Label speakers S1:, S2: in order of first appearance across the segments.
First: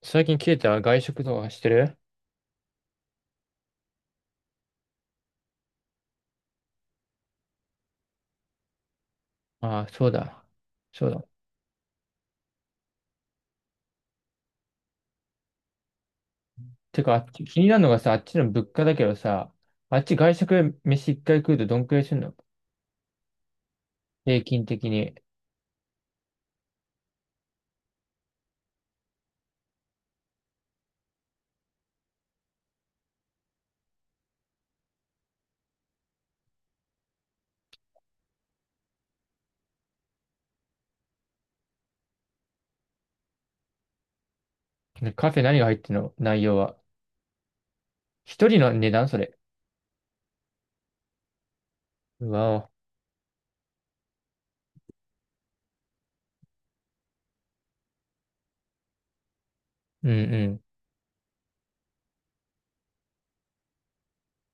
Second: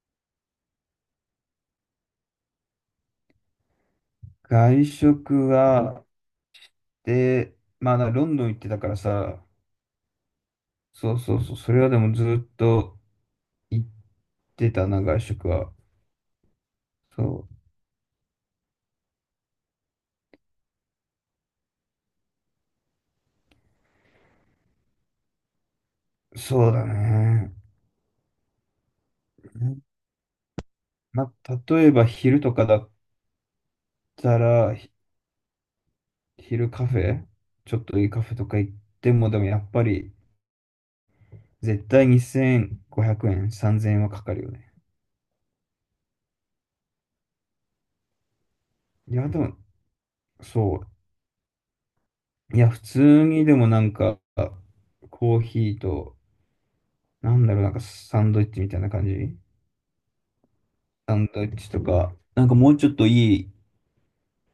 S1: 最近切れた外食とかしてる？
S2: 外食は、で、まあ、ロンドン行ってたからさ、
S1: ああ、そうだ。そう
S2: そう
S1: だ。
S2: そうそう、それはでもずっと行ってたな、外食は。
S1: てか、あ
S2: そ
S1: っち、気になるのがさ、あっちの物価だけどさ、あっち外食飯一回食うとどんくらいするの？平均的に。
S2: う、そうだね。まあ、例えば昼とかだったら、昼カフェ、ちょっといいカフェとか行っても、でもやっぱり、絶対2500円、3000円はかかるよね。
S1: ねカフェ何が入ってるの？内容は。一人の値段
S2: い
S1: そ
S2: や、
S1: れ？
S2: でも、そ
S1: うわ
S2: う。いや、
S1: お。
S2: 普通にでもなんか、コーヒーと、なんだろう、なんかサンドイッチみたいな感じ。
S1: うんうん。
S2: サンドイッチとか、なんかもうちょっといい、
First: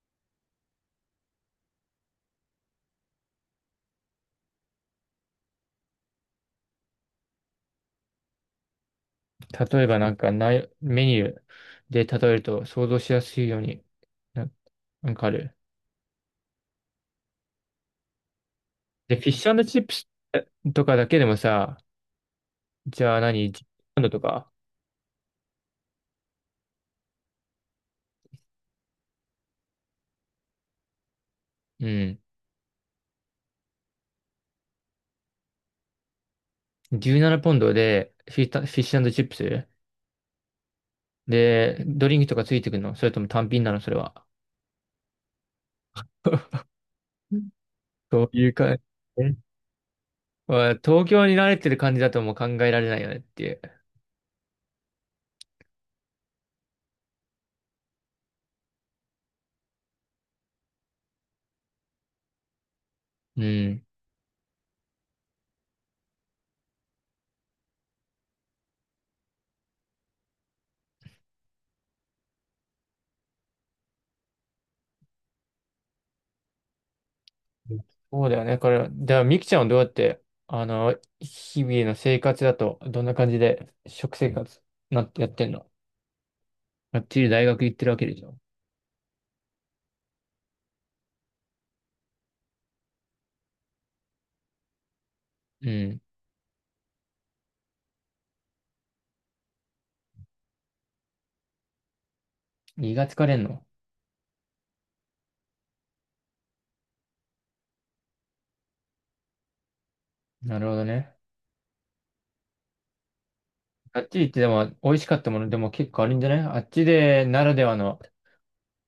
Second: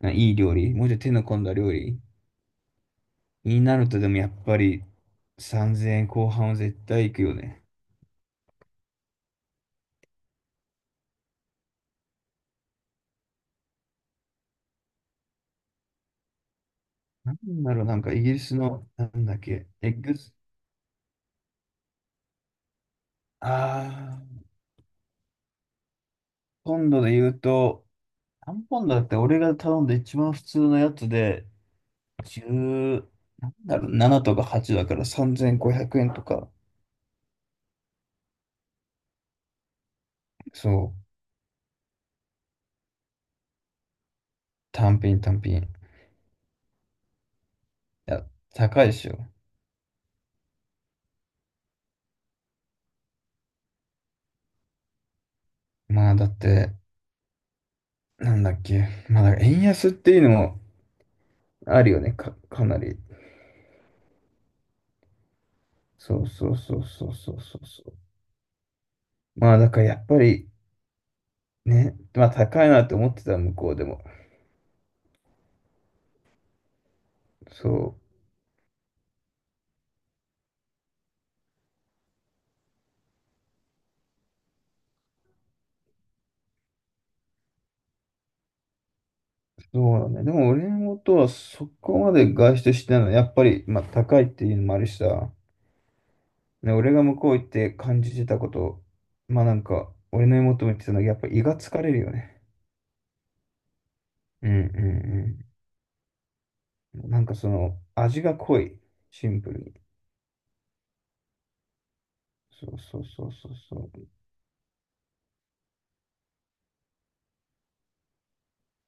S2: いい料理、もうちょっと手の込んだ料理になるとでもやっぱり3000円後半は絶対行くよね。
S1: 例えばなんか内、メニューで例えると想像しやすいように、な、なんかある？
S2: なんだろう、なんかイギリスの、な
S1: で、フ
S2: ん
S1: ィッ
S2: だっ
S1: シュ
S2: け、
S1: チッ
S2: エ
S1: プ
S2: ッ
S1: ス
S2: グス、
S1: とかだけでもさ、じゃあ
S2: あ
S1: 何？ 10 ポンドと
S2: ー、
S1: か？
S2: ポンドで言うと、何ポンドだって俺が頼んで一番普通のやつで、
S1: うん。
S2: 1なんだろう、7とか8だから3500円とか、
S1: 17ポンドでフィッタ、フィッシュチップス
S2: そう、
S1: で、ドリンクとかついてくるの？それとも単品なのそれは。
S2: 単品単品。い
S1: うん、そ
S2: や、
S1: ういうか、え、
S2: 高いでしょ。
S1: まあ東京に慣れてる感じだともう考えられないよねっていう。
S2: まあだって、なんだっけ。まあ、だから円安っていうのもあるよね。かなり。
S1: うん。
S2: そうそうそうそうそうそうそう。まあ、だからやっぱりね、まあ高いなって思ってた、向こうでも。そ
S1: そうだよね。これ、では、ミキちゃんはどうやって、あの、日々の生活だと、どんな感じで、食生活、なってやってんの？がっちり大学行ってるわけでしょ。
S2: う、そうだね。でも俺のことはそこまで外出してないのは、やっぱり、まあ高いっていうのもあるしさ、
S1: うん。
S2: ね、俺が向こう行って感じてたこと、まあなんか、俺の妹も言ってたのは、やっぱ胃が疲れるよね。
S1: 胃が疲れんの？
S2: うんうんうん。なんかその、味が濃い。シンプルに。
S1: なるほどね。
S2: そうそうそうそうそ
S1: あ
S2: う。
S1: っちりってでも、美味しかったものでも結構あるんじゃない、あっちで、ならではの、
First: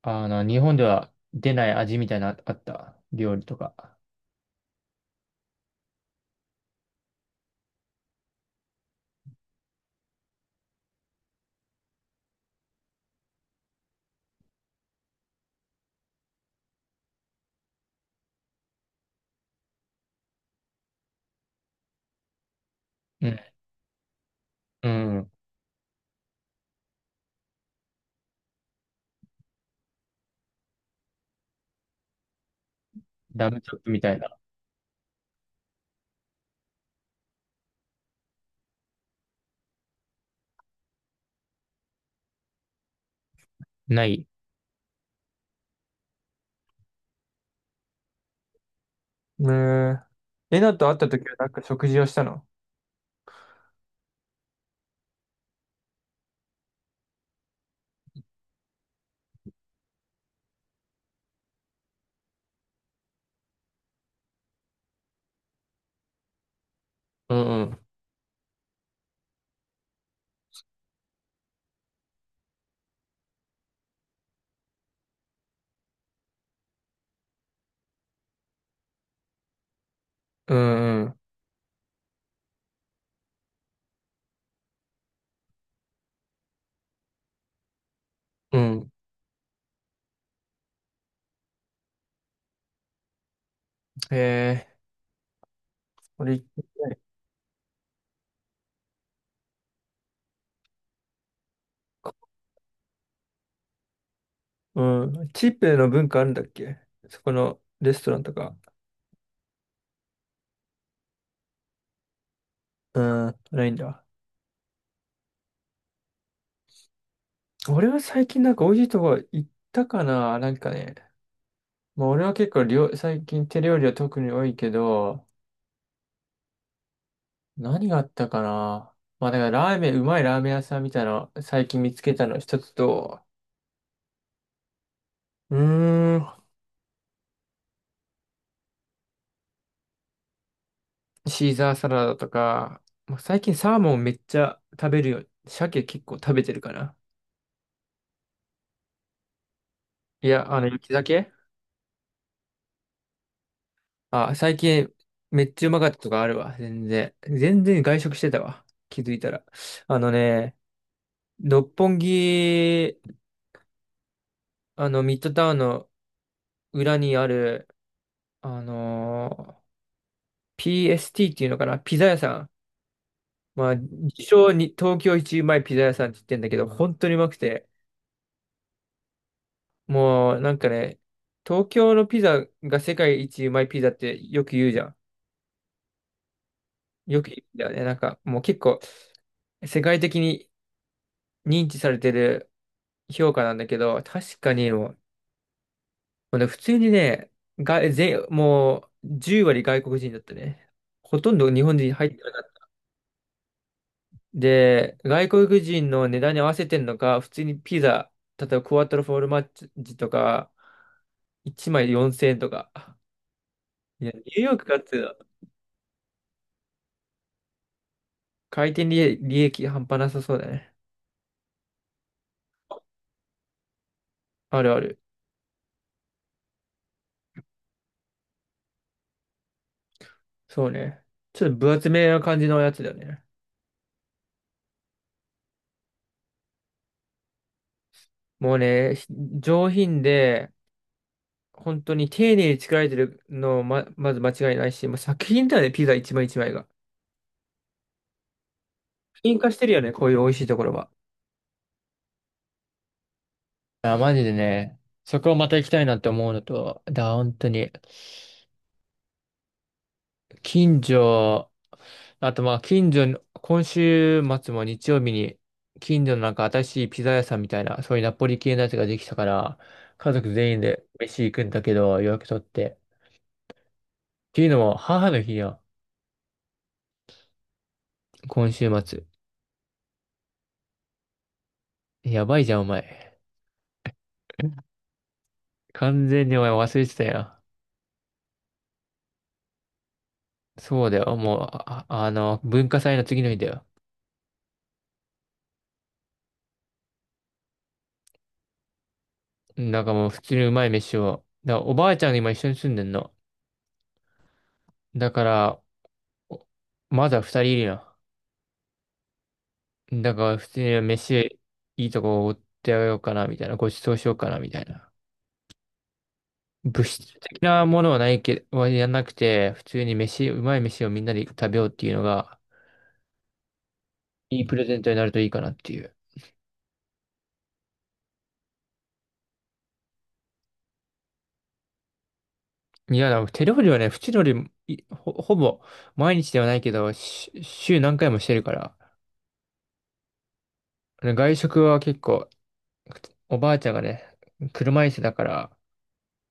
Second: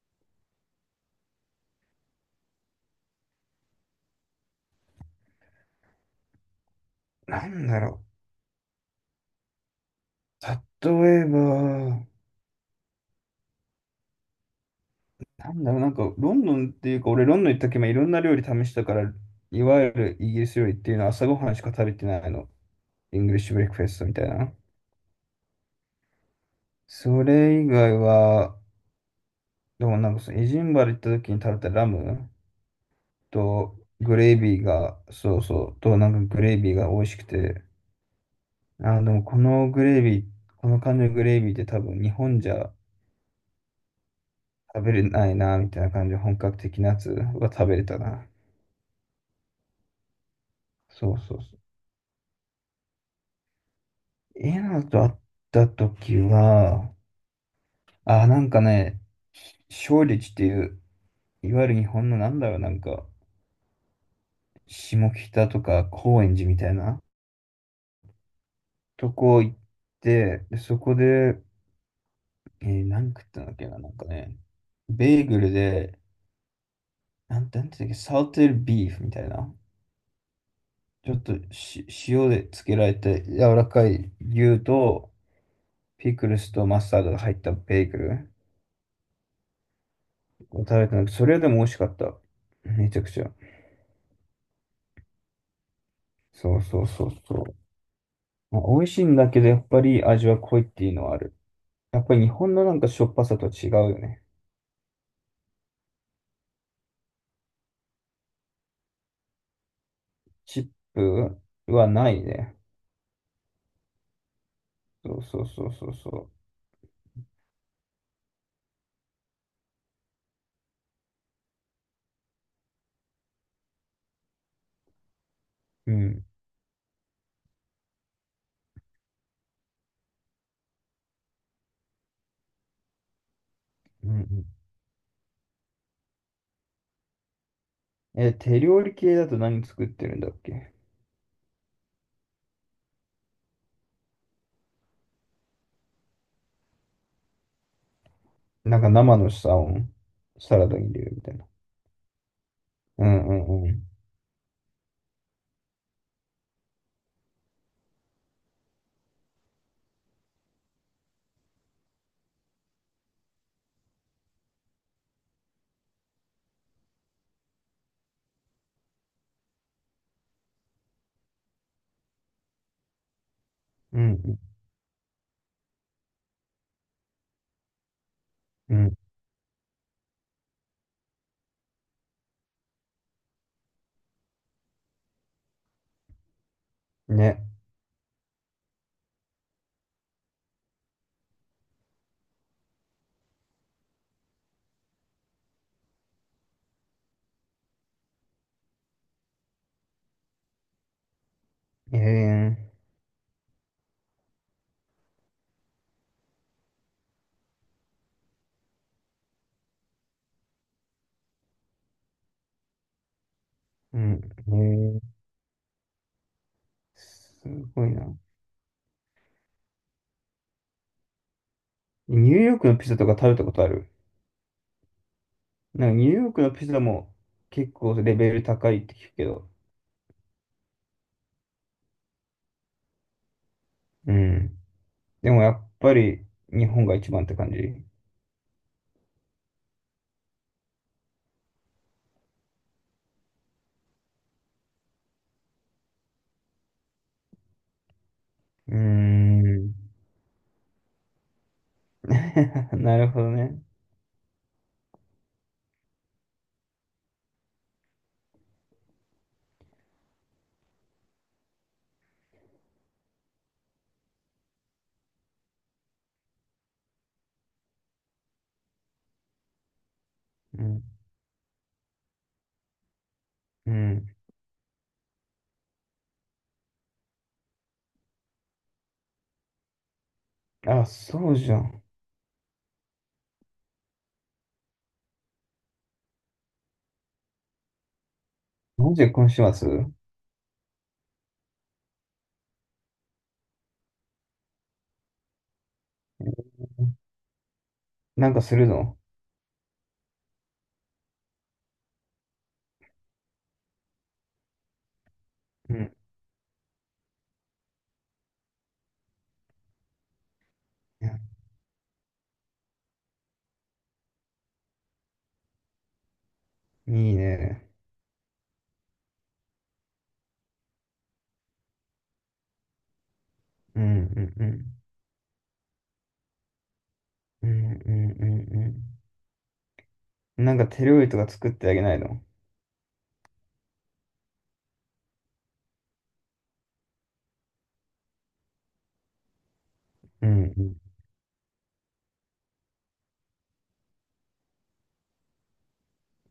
S1: あの、日本では出ない味みたいな、あった料理とか。
S2: なんだろう。例えば、なんだろう、なんか、ロンドンっていうか、俺、ロンドン行った時もいろんな料理試したから、いわゆるイギリス料理っていうのは朝ごはんしか食べてないの。イン
S1: う
S2: グリ
S1: ん。
S2: ッシュブレックフェストみたいな。
S1: うん。
S2: それ以外は、でもなんかその、エジンバル行った時に食べたラム
S1: ラムチョ
S2: と、
S1: ップみた
S2: グ
S1: いな。
S2: レービーが、そうそう、と、なんかグレービーが美味しくて、でもこのグレービー、この感じのグレービーって多分日本じゃ
S1: ない。
S2: 食べれないな、みたいな感じで本格的なやつは食べれたな。
S1: ねえ。えなと会った
S2: そう
S1: 時は
S2: そう
S1: なん
S2: そう。
S1: か食事をしたの？
S2: エナと会った時は、あ、なんかね、勝立っていう、いわゆる日本のなんだろう、なんか、下北とか高円寺みたいな
S1: うんうん。
S2: とこ行って、でそこで、何食ったんだっけな、なんかね、ベーグルで、なんていうんだっけ、サウテルビーフみたいな、
S1: うんう
S2: ちょ
S1: ん。
S2: っと塩でつけられて柔らかい牛と、ピクルスとマスタードが入ったベーグル。
S1: うん。
S2: 食べてなくて、それでも美味しかった。めちゃくちゃ。
S1: へえ。俺行
S2: そう
S1: って
S2: そう
S1: ない、
S2: そうそう。まあ、美味しいんだけど、やっぱり味は濃いっていうのはある。やっぱり日本のなんかしょっぱさと違うよね。
S1: うん。チープの文化あるんだっけ？そこのレストランとか。
S2: チップはないね。
S1: うん。ないんだ。
S2: そうそうそうそうそ
S1: 俺は最近なんか美味しいとこ行ったかな、なんかね。まあ俺は結構料、最近手料理は特に多いけど、
S2: う。うん。
S1: 何があったかな。まあだからラーメン、うまいラーメン屋さんみたいなの最近見つけたの一つと、
S2: うんう
S1: うーん、
S2: ん。え、手料理系だと何作ってるんだっけ？
S1: シーザーサラダとか、まあ、最近サーモンめっちゃ食べるよ。鮭結構食べてるかな。
S2: なんか生のサーモン、
S1: いや、
S2: サ
S1: あ
S2: ラ
S1: の、
S2: ダに
S1: 雪
S2: 入れるみた
S1: 鮭
S2: いな。うんうんうん。
S1: あ、最近めっちゃうまかったとかあるわ。全然。全然外食してたわ。気づいたら。あのね、六本木、あの、ミッドタウンの裏にある、あのー PST っていうのかなピザ屋さん。まあ、
S2: う
S1: 自
S2: ん
S1: 称に東京一うまいピザ屋さんって言ってんだけど、本当にうまくて、
S2: うん
S1: もうなんかね、東京のピザが世界一うまいピザってよく言うじゃん。
S2: うん。
S1: よく言
S2: ね。
S1: うんだよね。なんかもう結構世界的に認知されてる評価なんだけど、確かにもう、もうね普通にね、が、全、もう10割外国人だったね。ほとんど日本人
S2: え
S1: 入ってない
S2: ー、
S1: で、外国人の値段に合わせてんのか、普通にピザ、例えばクワトロフォルマッジとか、1枚4,000円とか。
S2: う
S1: いや、ニ
S2: ん。
S1: ューヨ
S2: え
S1: ークかってい
S2: ー、
S1: う。
S2: すごいな。
S1: 回転利利益半端なさそうだね。
S2: ニューヨークのピザとか食べたことある？
S1: あるある。
S2: なんかニューヨークのピザも結構レベル高いって聞くけど。
S1: そうね。ちょっと分厚めな感じのやつだよね。
S2: うん。でもやっぱり日本が一番って感じ。う
S1: もうね、ひ上品で、本当に丁寧に作られてるのま、まず間違いないし、もう作品だよね、ピザ一枚一枚が。
S2: ー
S1: 品化してるよ
S2: ん。
S1: ね、こういう美味しいところは。
S2: なるほどね。
S1: あマジでね、そこをまた行きたいなって思うのと、だ、本当に、近所、あとまあ、近所の、今週末も日曜日に、近所のなんか新しいピザ屋さんみたいな、そういうナポリ系のやつができたから、家族全員
S2: うん。
S1: で飯行くんだけど、予約取って。
S2: うん。
S1: っていうのも、母の日や、今週末。
S2: あ、そうじゃん。
S1: やばいじゃん、お前。完全にお前忘れてたよ。
S2: なんで今週末
S1: そうだよ、もう、あ、あの、文化祭の次の日だよ。
S2: なんかするの？
S1: なんかもう普通にうまい飯を。だからおばあちゃんが今一緒に住んでんの。だから、
S2: うん。
S1: お、まだ二人いるやん。だから普通に飯いいとこおごってあげようかな、みたいな。ごちそうしようかな、みたいな。物
S2: いい
S1: 質的な
S2: ね。
S1: ものはないけど、はやんなくて、普通に飯、うまい飯をみんなで食べようっていうのが、
S2: うんう
S1: い
S2: ん
S1: い
S2: う
S1: プレ
S2: ん。
S1: ゼントになるといいかなっていう。
S2: うんうんうんうん。なんか手料理とか作ってあげないの？
S1: いや、でも手料理はね、普通のよりいほ、ほぼ毎日ではないけど、し週何回もしてるから。
S2: うんうん。
S1: 外食は結構おばあちゃんがね、車椅子だから、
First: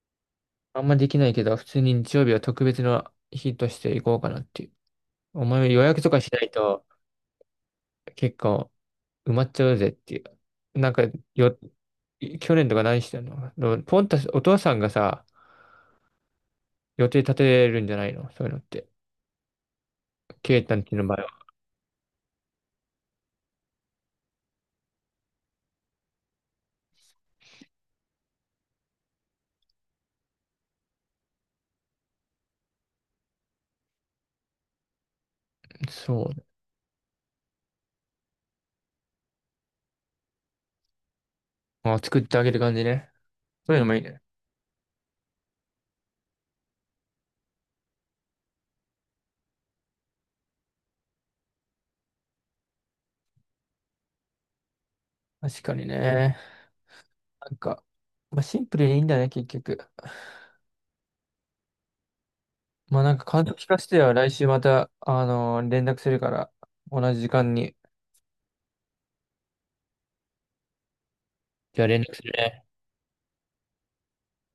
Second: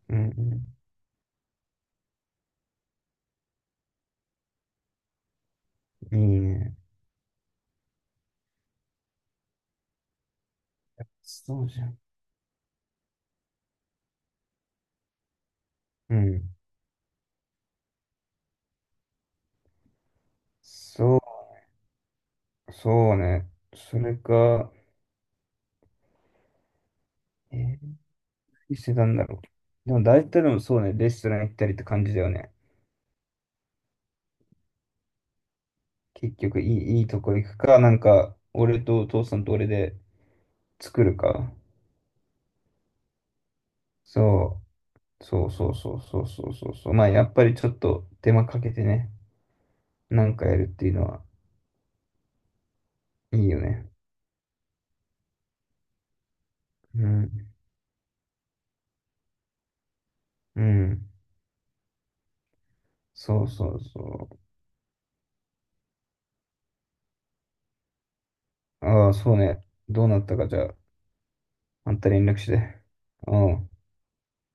S2: うん
S1: あんまできないけど、普通に日曜日は特別な日として行こうかなっていう。お前予約と
S2: うん。
S1: か
S2: い
S1: し
S2: い
S1: ない
S2: ね。
S1: と結構埋まっちゃうぜっていう。なんかよ、
S2: そうじゃん。
S1: 去年とか何してんの？でもポンタス、お父さんがさ、
S2: うん。
S1: 予定立てるんじゃないの？そういうのって。ケイタンちの場
S2: そ
S1: 合は。
S2: うそうね。それか、えー、何してたんだろう。でも大体でもそうね、レストラン行ったりって感じだよね。
S1: そ
S2: 結
S1: う。
S2: 局いいとこ行くか、なんか、俺とお父さんと俺で作るか。
S1: あ、作ってあげる感じね。そういうのもいいね。
S2: そう、そうそうそうそうそうそうそう。まあ、やっぱりちょっと手間かけてね、なんかやるっていうのはいいよね。
S1: 確かにね。
S2: う
S1: な
S2: ん、
S1: んか、まあ、シンプルにいいんだね、結局。
S2: うん。
S1: まあなんか
S2: そ
S1: 感
S2: う
S1: 想聞
S2: そ
S1: か
S2: う
S1: せてよ。来
S2: そ
S1: 週また、連絡するから、同じ時間に。
S2: う。ああ、そうね。どうなったか、じゃあ、
S1: じゃあ
S2: あん
S1: 連
S2: た
S1: 絡す
S2: 連
S1: る
S2: 絡し
S1: ね。
S2: て。うん。